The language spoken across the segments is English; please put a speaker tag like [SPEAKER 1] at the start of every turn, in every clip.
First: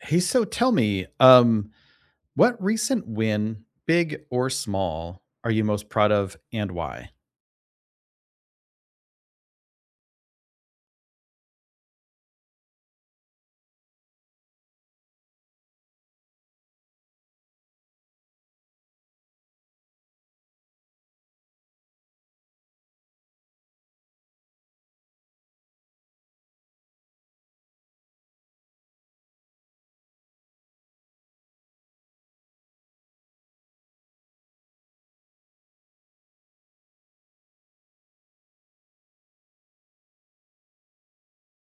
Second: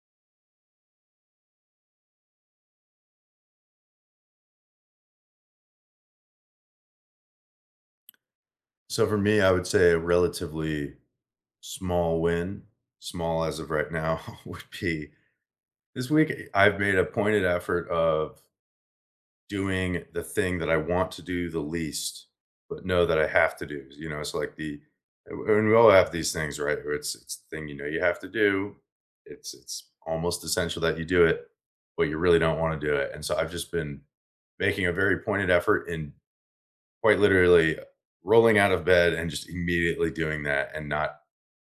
[SPEAKER 1] Hey, so tell me, what recent win, big or small, are you most proud of and why?
[SPEAKER 2] So for me, I would say a relatively small win, small as of right now, would be this week. I've made a pointed effort of doing the thing that I want to do the least, but know that I have to do. You know, it's like the And we all have these things, right? Where it's the thing you know you have to do. It's almost essential that you do it, but you really don't want to do it. And so I've just been making a very pointed effort in quite literally rolling out of bed and just immediately doing that and not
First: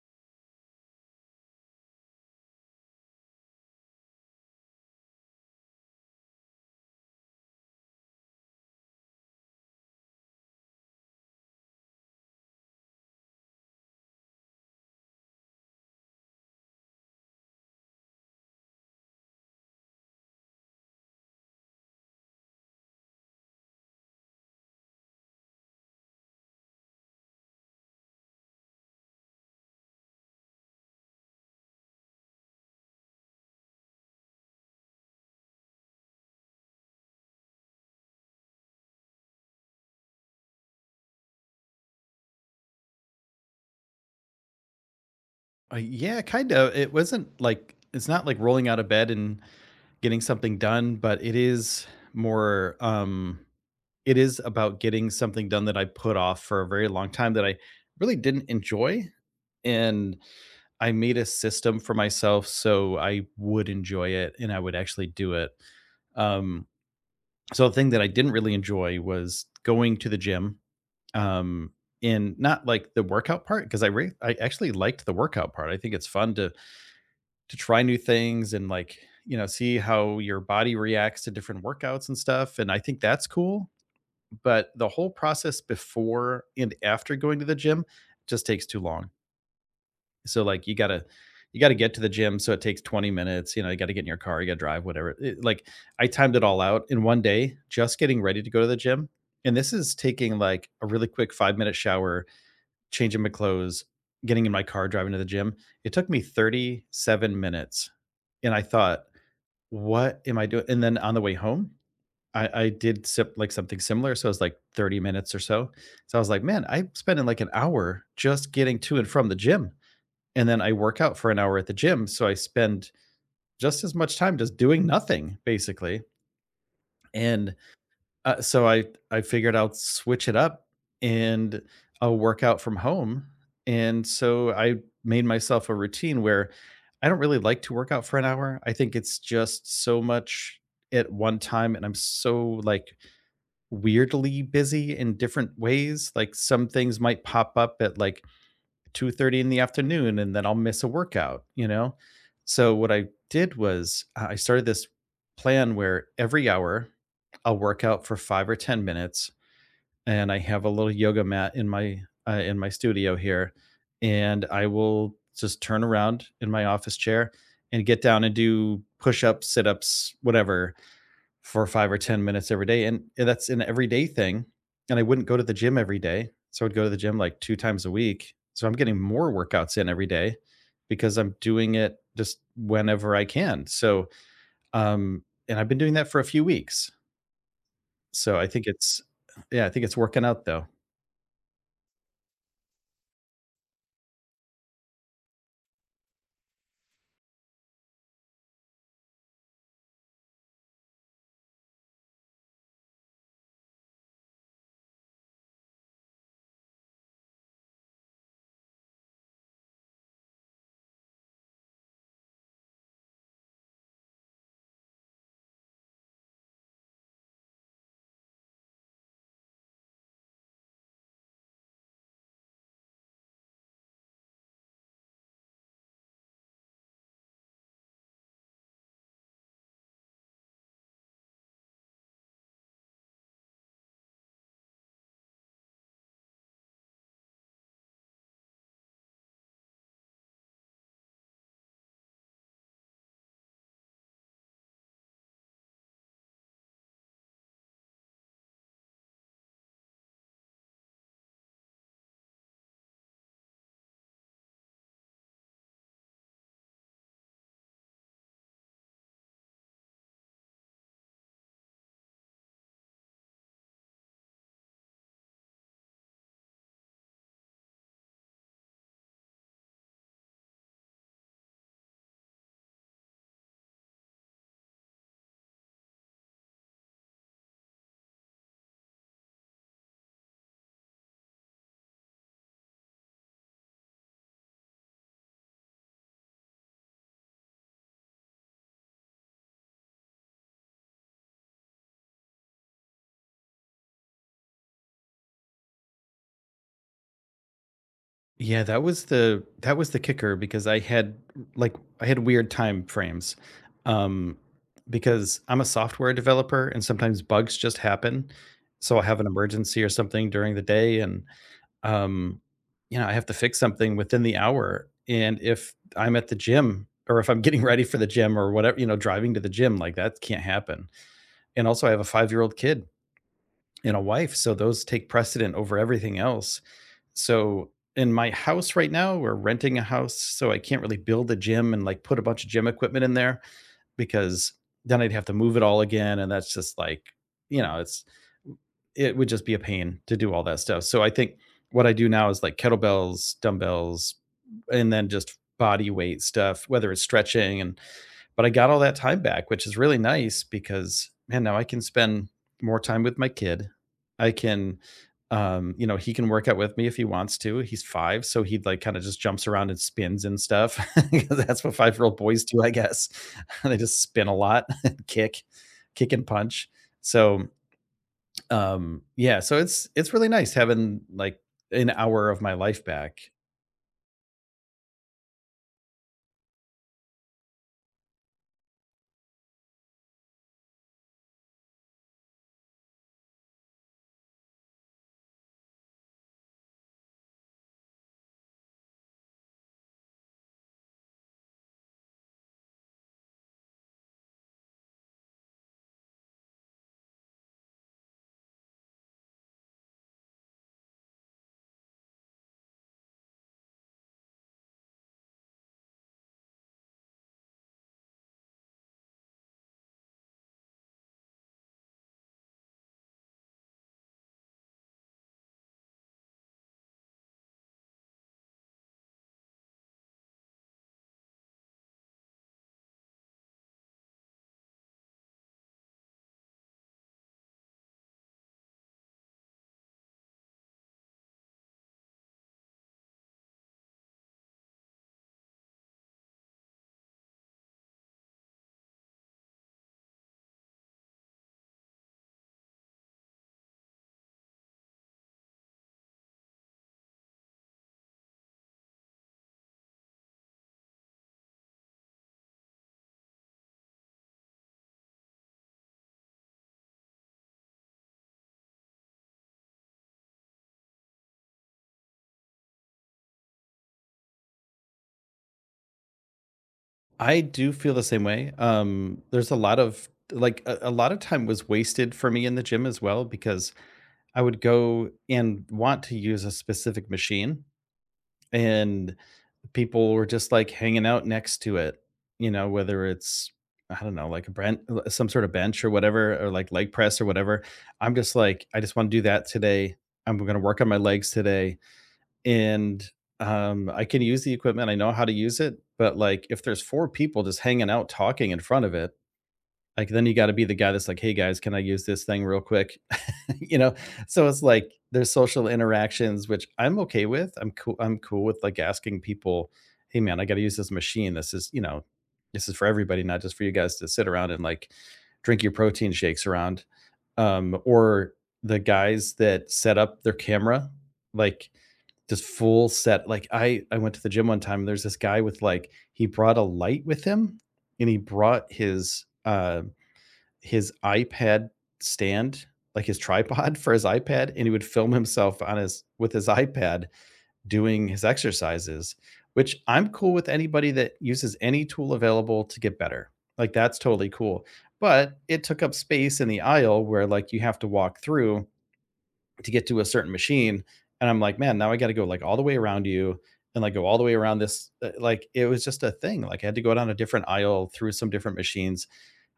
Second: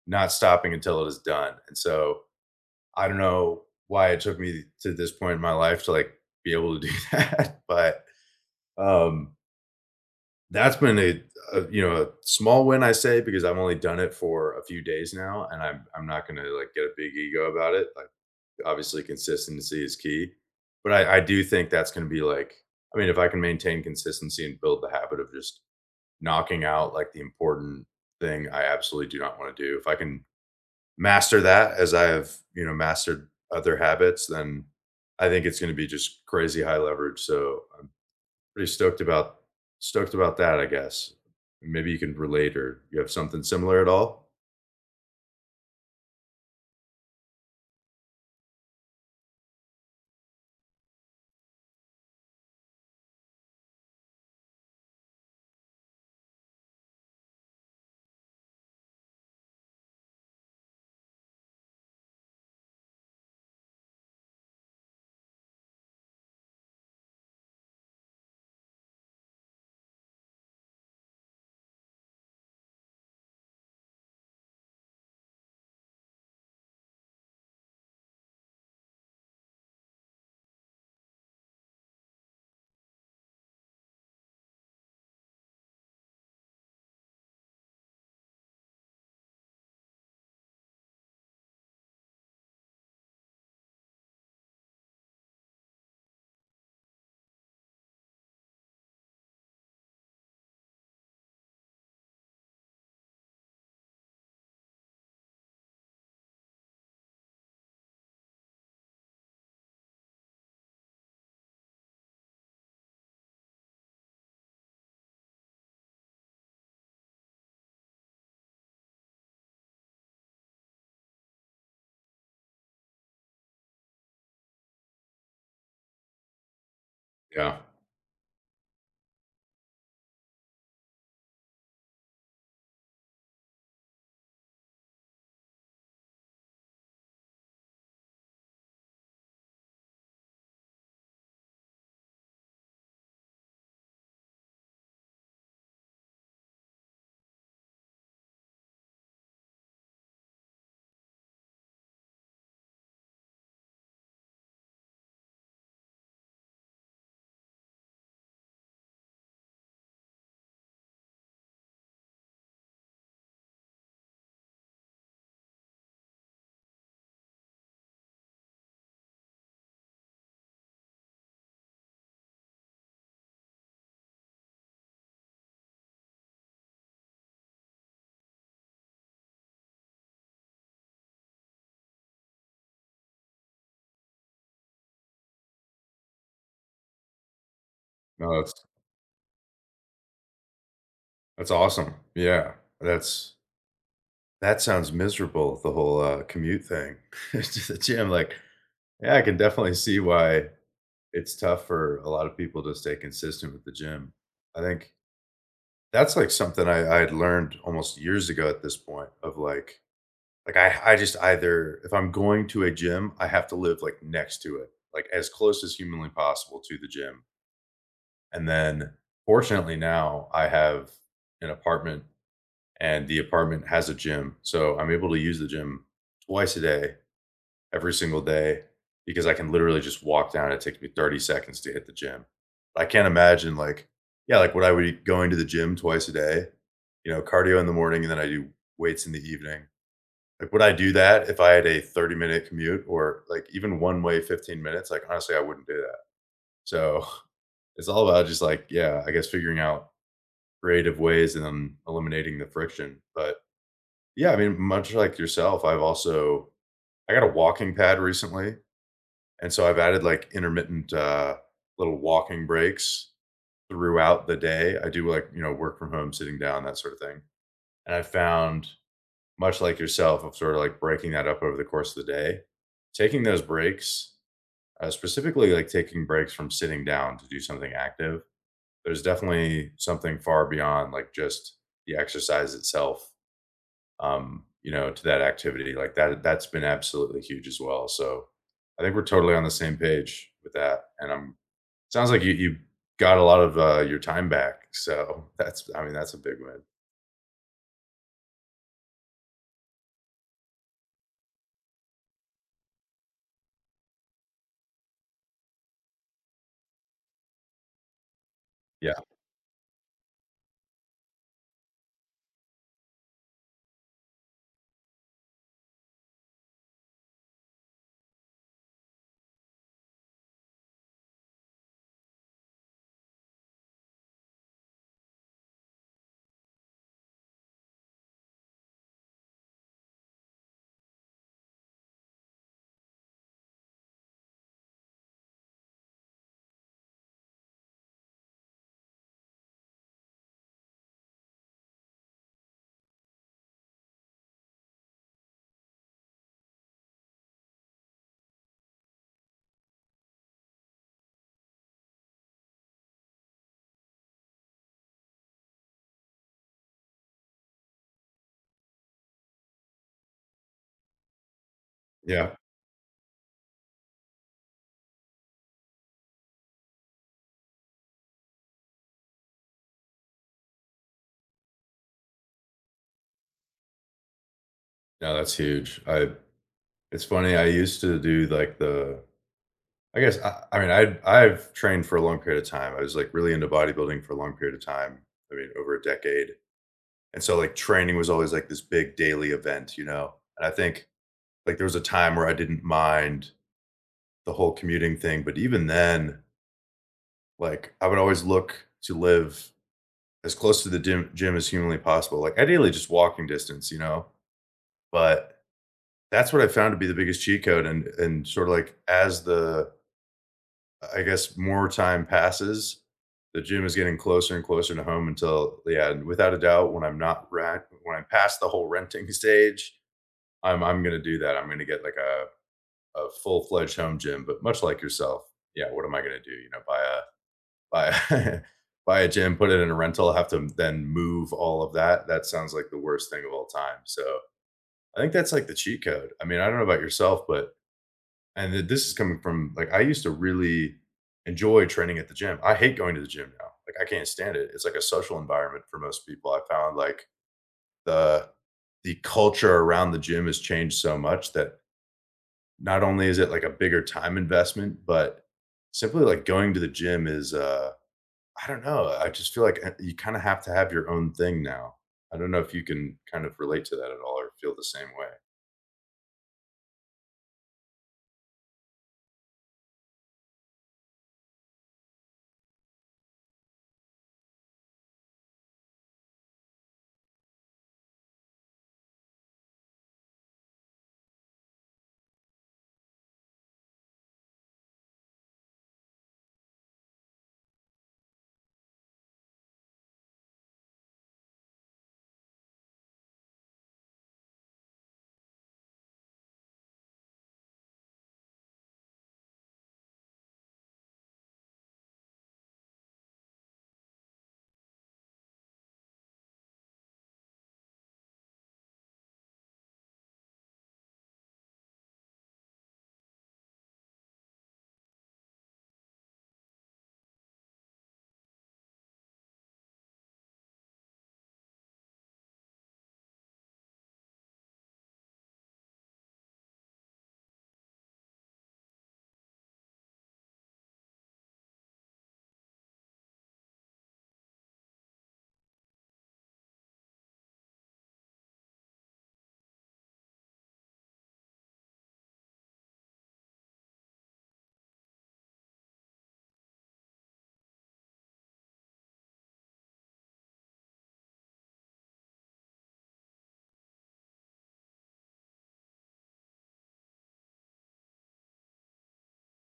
[SPEAKER 2] not stopping until it is done. And so, I don't know why it took me to this point in my life to, like, be able to do that, but, um, that's been a small win, I say, because I've only done it for a few days now, and I'm not gonna, like, get a big ego about it. Like, obviously, consistency is key, but I do think that's gonna be, like, if I can maintain consistency and build the habit of just knocking out like the important thing I absolutely do not want to do. If I can master that as I have, you know, mastered other habits, then I think it's going to be just crazy high leverage. So I'm pretty stoked about that, I guess. Maybe you can relate or you have something similar at all?
[SPEAKER 1] Yeah, kind of. It wasn't like it's not like rolling out of bed and getting something done, but it is more it is about getting something done that I put off for a very long time that I really didn't enjoy, and I made a system for myself so I would enjoy it and I would actually do it. Um so the thing that I didn't really enjoy was going to the gym, um in not like the workout part, because I actually liked the workout part. I think it's fun to try new things, and like, you know, see how your body reacts to different workouts and stuff. And I think that's cool. But the whole process before and after going to the gym just takes too long. So like you gotta get to the gym. So it takes 20 minutes. You know, you gotta get in your car. You gotta drive whatever. Like I timed it all out in 1 day, just getting ready to go to the gym. And this is taking like a really quick 5 minute shower, changing my clothes, getting in my car, driving to the gym. It took me 37 minutes. And I thought, what am I doing? And then on the way home, I did sip like something similar. So it was like 30 minutes or so. So I was like, man, I'm spending like an hour just getting to and from the gym. And then I work out for an hour at the gym. So I spend just as much time just doing nothing, basically. And
[SPEAKER 2] Yeah.
[SPEAKER 1] so I figured I'll switch it up and I'll work out from home. And so I made myself a routine where I don't really like to work out for an hour. I think it's just so much at one time, and I'm so like weirdly busy in different ways. Like some things might pop up at like 2:30 in the afternoon and then I'll miss a workout, you know? So what I did was, I started this plan where every hour I'll work out for 5 or 10 minutes, and I have a little yoga mat in my studio here, and I will just turn around in my office chair and get down and do push-ups, sit-ups, whatever for 5 or 10 minutes every day, and that's an everyday thing. And I wouldn't go to the gym every day. So I'd go to the gym like 2 times a week. So I'm getting more workouts in every day because I'm doing it just whenever I can. So, and I've been doing that for a few weeks.
[SPEAKER 2] No,
[SPEAKER 1] So I
[SPEAKER 2] that's
[SPEAKER 1] think it's yeah, I think it's working out though.
[SPEAKER 2] that's awesome. Yeah. That's that sounds miserable, the whole commute thing to the gym. Like, yeah, I can definitely see why it's tough for a lot of people to stay consistent with the gym. I think that's like something I had learned almost years ago at this point of like I just either if I'm going to a gym, I have to live like next to it, like as close as humanly possible to the gym. And then fortunately now I have an apartment and the apartment has a gym. So I'm able to use the gym twice a day every single day because I can literally just walk down. It takes me 30 seconds to hit the gym. I can't imagine like, yeah, like what I would be going to the gym twice a day, you know, cardio in the morning and then I do weights in the evening. Like, would I do that if I had a 30-minute commute or like even one way 15 minutes? Like, honestly, I wouldn't do that. So it's all about just like, yeah, I guess figuring out creative ways and then eliminating the friction. But yeah, much like yourself, I've also, I got a walking pad recently. And so I've added like intermittent little walking breaks throughout the day. I do like, you know, work from home, sitting down, that sort of thing. And I found, much like yourself, of sort of like breaking that up over the course of the day, taking those breaks, specifically like taking breaks from sitting down to do something active. There's definitely something far beyond like just the exercise itself, you know, to that activity. Like that's been absolutely huge as well. So I think we're totally on the same page with that. And I'm sounds like you got a lot of, your time back, so that's that's a big win.
[SPEAKER 1] Yeah, that was the kicker because I had like I had weird time frames. Um because I'm a software developer and sometimes bugs just happen.
[SPEAKER 2] Yeah,
[SPEAKER 1] So I have an emergency or something during the day, and um you know, I have to fix something within the hour, and if I'm at the gym or if I'm getting ready for the gym or whatever, you know, driving to the gym, like that can't happen. And also I have a 5-year-old kid and a wife, so those take precedent over everything else. So in my house right now, we're renting a house, so I can't really build a gym and like put a bunch of gym equipment in there because then I'd have to move it all again, and that's just like, you know, it's it would just be a pain to do all that stuff. So I think what I do now is like kettlebells, dumbbells, and then just body weight stuff, whether it's stretching and but I got all that time back, which is really nice because, man, now I can spend more time with my kid. I can, you know, he can work out with me if he wants to. He's five, so he like kind of just jumps around and spins and stuff. 'Cause that's what 5 year old
[SPEAKER 2] yeah.
[SPEAKER 1] boys do, I guess. They just spin a lot, and kick and punch. So yeah, so it's really nice having like an hour of my life back.
[SPEAKER 2] No, that's huge. I it's funny, I used to do, like, the I've trained for a long period of time. I was, like, really into bodybuilding for a long period of time, I mean, over a decade, and so, like, training was always, like, this big daily event, you know? And I think, like, there was a time where I didn't mind the whole commuting thing, but even then, like, I would always look to live as close to the gym, as humanly possible. Like ideally, just walking distance, you know. But that's what I found to be the biggest cheat code. And sort of like as the I guess more time passes, the gym is getting closer and closer to home until yeah, and without a doubt, when I'm not rent, when I'm past the whole renting stage, I'm gonna do that. I'm gonna get like a full fledged home gym. But much like yourself, yeah, what am I gonna do? You know, buy a buy buy a gym, put it in a rental, have to then move all of that. That sounds like the worst thing of all time. So I think that's like the cheat code. I mean, I don't know about yourself, but this is coming from like I used to really enjoy training at the gym. I hate going to the gym now. Like I can't stand it. It's like a social environment for most people. I found like the the culture around the gym has changed so much that not only is it like a bigger time investment, but simply like going to the gym is I don't know, I just feel like, you kinda have to have your own thing now. I don't know if you can kind of relate to that at all or feel the same way.
[SPEAKER 1] I do feel the same way. There's a lot of like a lot of time was wasted for me in the gym as well because I would go and want to use a specific machine, and people were just like hanging out next to it. You know, whether it's, I don't know, like a brand, some sort of bench or whatever, or like leg press or whatever. I'm just like, I just want to do that today. I'm going to work on my legs today, and I can use the equipment. I know how to use it, but like if there's four people just hanging out talking in front of it, like then you got to be the guy that's like, "Hey guys, can I use this thing real quick?" You know. So it's like there's social interactions, which I'm okay with. I'm cool. I'm cool with like asking people, "Hey man, I got to use this machine. This is, you know, this is for everybody, not just for you guys to sit around and like drink your protein shakes around." Or the guys that set up their camera, like just full set. Like I went to the gym one time, and there's this guy with like he brought a light with him, and he brought his iPad stand, like his tripod for his iPad, and he would film himself on his with his iPad doing his exercises, which I'm cool with anybody that uses any tool available to get better. Like that's totally cool. But it took up space in the aisle where like you have to walk through to get to a certain machine, and I'm like, man, now I got to go like all the way around you, and like go all the way around this, like it was just a thing, like I had to go down a different aisle through some different machines.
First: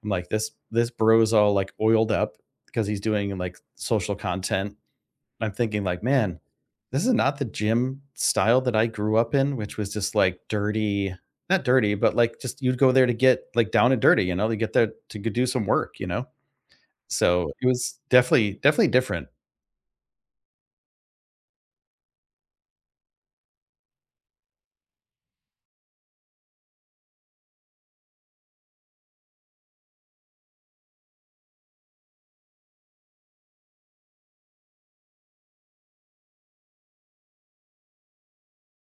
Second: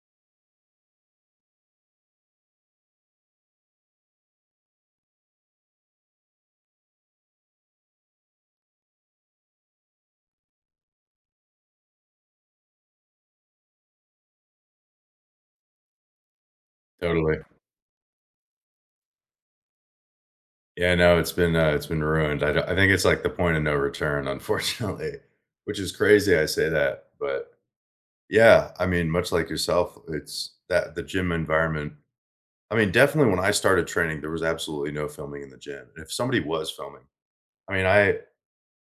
[SPEAKER 1] I'm like, this bro's all like oiled up because he's doing like social content. I'm thinking like, man, this is not the gym style that I grew up in, which was just like dirty, not dirty but like just you'd go there to get like down and dirty, you know, to get there to go do some work, you know.
[SPEAKER 2] Totally.
[SPEAKER 1] So, it was definitely definitely different.
[SPEAKER 2] Yeah, no, it's been ruined. I don't I think it's like the point of no return, unfortunately, which is crazy I say that, but yeah, much like yourself, it's that the gym environment I mean, definitely when I started training, there was absolutely no filming in the gym, and if somebody was filming I mean, I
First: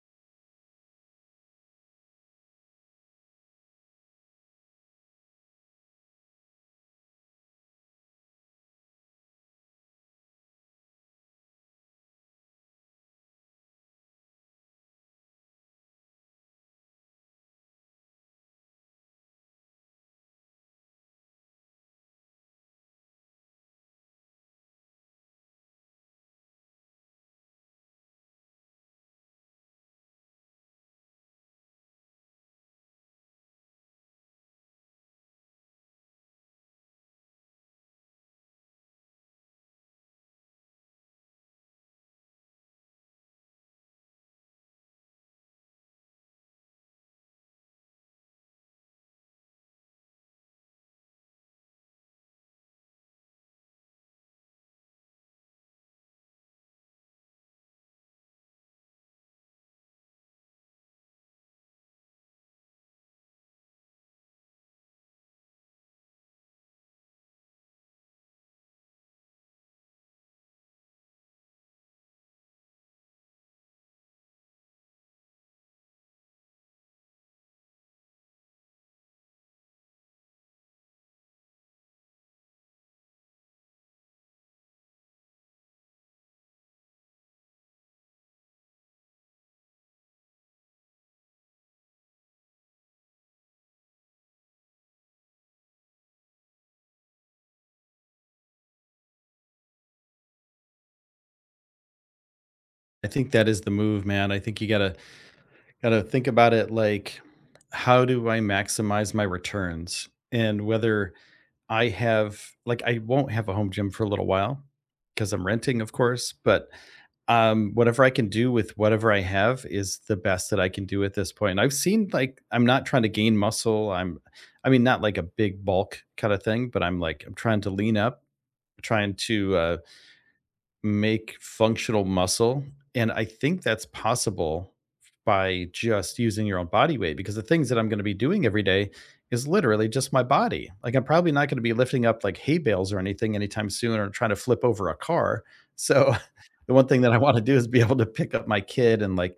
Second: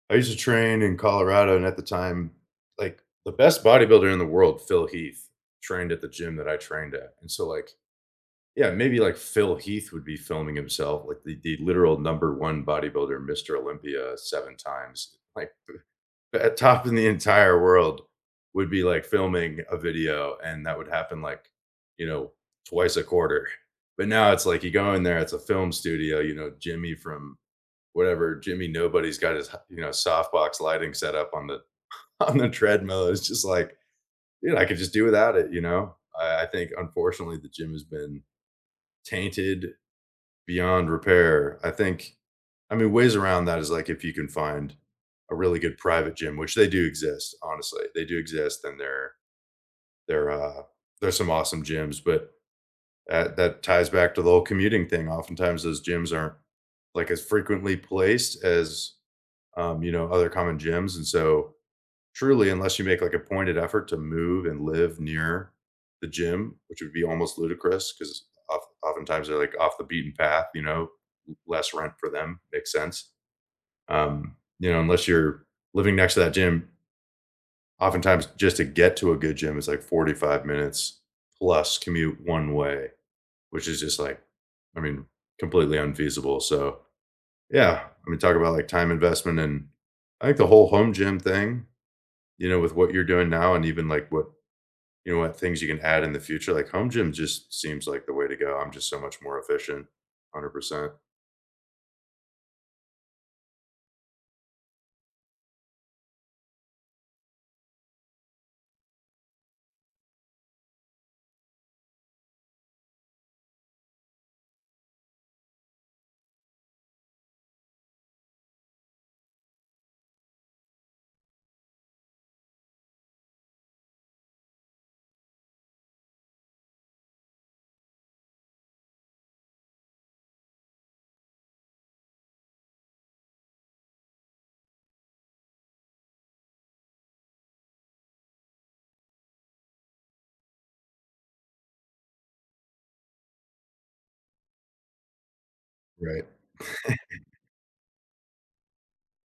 [SPEAKER 2] I used to train in Colorado, and at the time, like the best bodybuilder in the world, Phil Heath, trained at the gym that I trained at. And so, like, yeah, maybe like Phil Heath would be filming himself, like the literal number one bodybuilder, Mr. Olympia, seven times, like at top in the entire world would be like filming a video, and that would happen like, you know, twice a quarter. But now it's like you go in there, it's a film studio, you know, Jimmy from whatever Jimmy Nobody's got his you know softbox lighting set up on the on the treadmill. It's just like, dude, I could just do without it. You know, I think unfortunately the gym has been tainted beyond repair. I think, ways around that is like if you can find a really good private gym, which they do exist. Honestly, they do exist, and they're there's some awesome gyms, but that ties back to the whole commuting thing. Oftentimes, those gyms aren't like as frequently placed as you know, other common gyms. And so, truly, unless you make like a pointed effort to move and live near the gym, which would be almost ludicrous because oftentimes they're like off the beaten path, you know, less rent for them makes sense. You know, unless you're living next to that gym, oftentimes just to get to a good gym is like 45 minutes plus commute one way, which is just like, I mean, completely unfeasible. So, yeah, talk about, like, time investment and I think the whole home gym thing, you know, with what you're doing now and even, like, what you know, what things you can add in the future, like, home gym just seems like the way to go. I'm just so much more efficient, 100%.
[SPEAKER 1] I think that is the move, man. I think you gotta gotta think about it like, how do I maximize my returns? And whether I have like, I won't have a home gym for a little while because I'm renting, of course, but whatever I can do with whatever I have is the best that I can do at this point. And I've seen like I'm not trying to gain muscle. I'm, I mean, not like a big bulk kind of thing, but I'm like I'm trying to lean up, trying to make functional muscle, and I think that's possible by just using your own body weight because the things that I'm gonna be doing every day is literally just my body. Like, I'm probably not gonna be lifting up, like, hay bales or anything anytime soon or trying to flip over a car. So,
[SPEAKER 2] Right.
[SPEAKER 1] the one thing that I wanna do is be able to pick up my kid and, like,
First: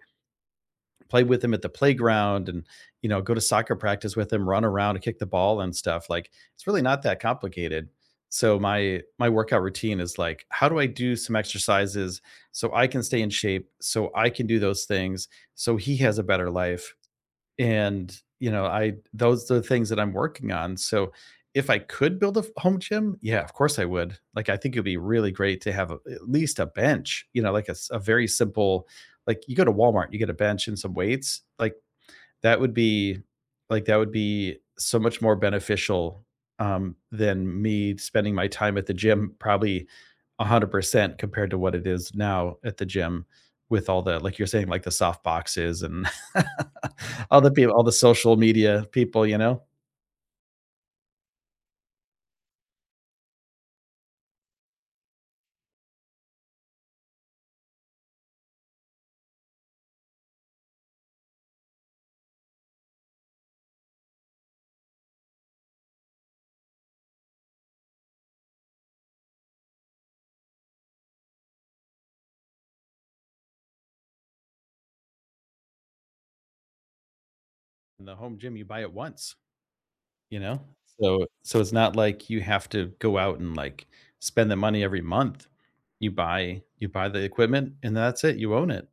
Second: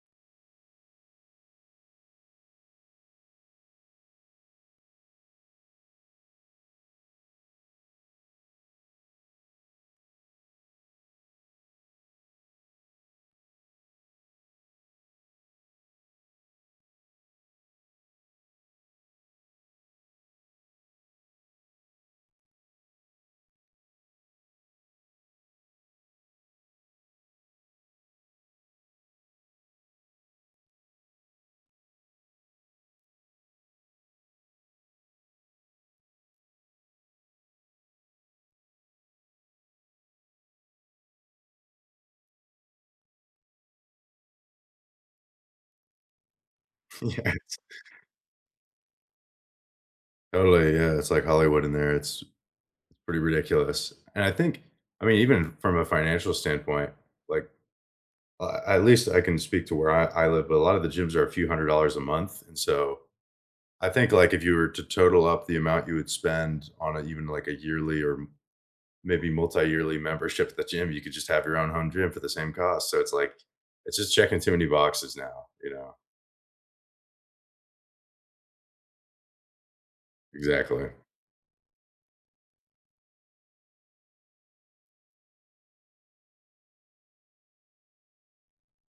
[SPEAKER 1] play with him at the playground and, you know, go to soccer practice with him, run around and kick the ball and stuff. Like it's really not that complicated. So my workout routine is like, how do I do some exercises so I can stay in shape so I can do those things so he has a better life. And, you know, I those are the things that I'm working on. So if I could build a home gym, yeah, of course I would. Like I think it'd be really great to have a, at least a bench, you know, like a very simple, like you go to Walmart, you get a bench and some weights. Like that would be that would be so much more beneficial, than me spending my time at the gym, probably 100% compared to what it is now at the gym with all the, like you're saying, like the soft boxes and
[SPEAKER 2] Yeah,
[SPEAKER 1] all the people, all the social media people, you know?
[SPEAKER 2] totally, yeah, it's like Hollywood in there, it's pretty ridiculous, and I think even from a financial standpoint, like, at least I can speak to where I live, but a lot of the gyms are a few $100s a month, and so I think, like, if you were to total up the amount you would spend on a even, like, a yearly or m maybe multi-yearly membership at the gym, you could just have your own home gym for the same cost, so it's like it's just checking too many boxes now, you know?
[SPEAKER 1] In the home gym, you buy it once, you know?
[SPEAKER 2] Exactly.
[SPEAKER 1] So so it's not like you have to go out and, like, spend the money every month. You buy the equipment, and that's it, you own it.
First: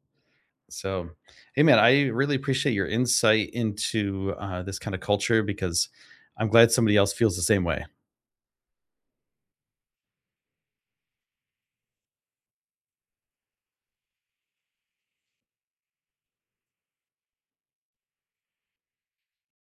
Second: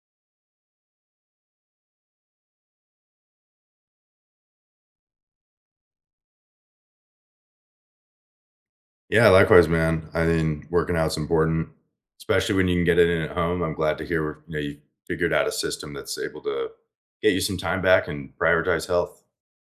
[SPEAKER 1] So, hey man, I really appreciate your insight into this kind of culture because I'm glad somebody else feels the same way.
[SPEAKER 2] Yeah, likewise, man. I mean, working out's important, especially when you can get it in at home. I'm glad to hear, you know, you figured out a system that's able to get you some time back and prioritize health.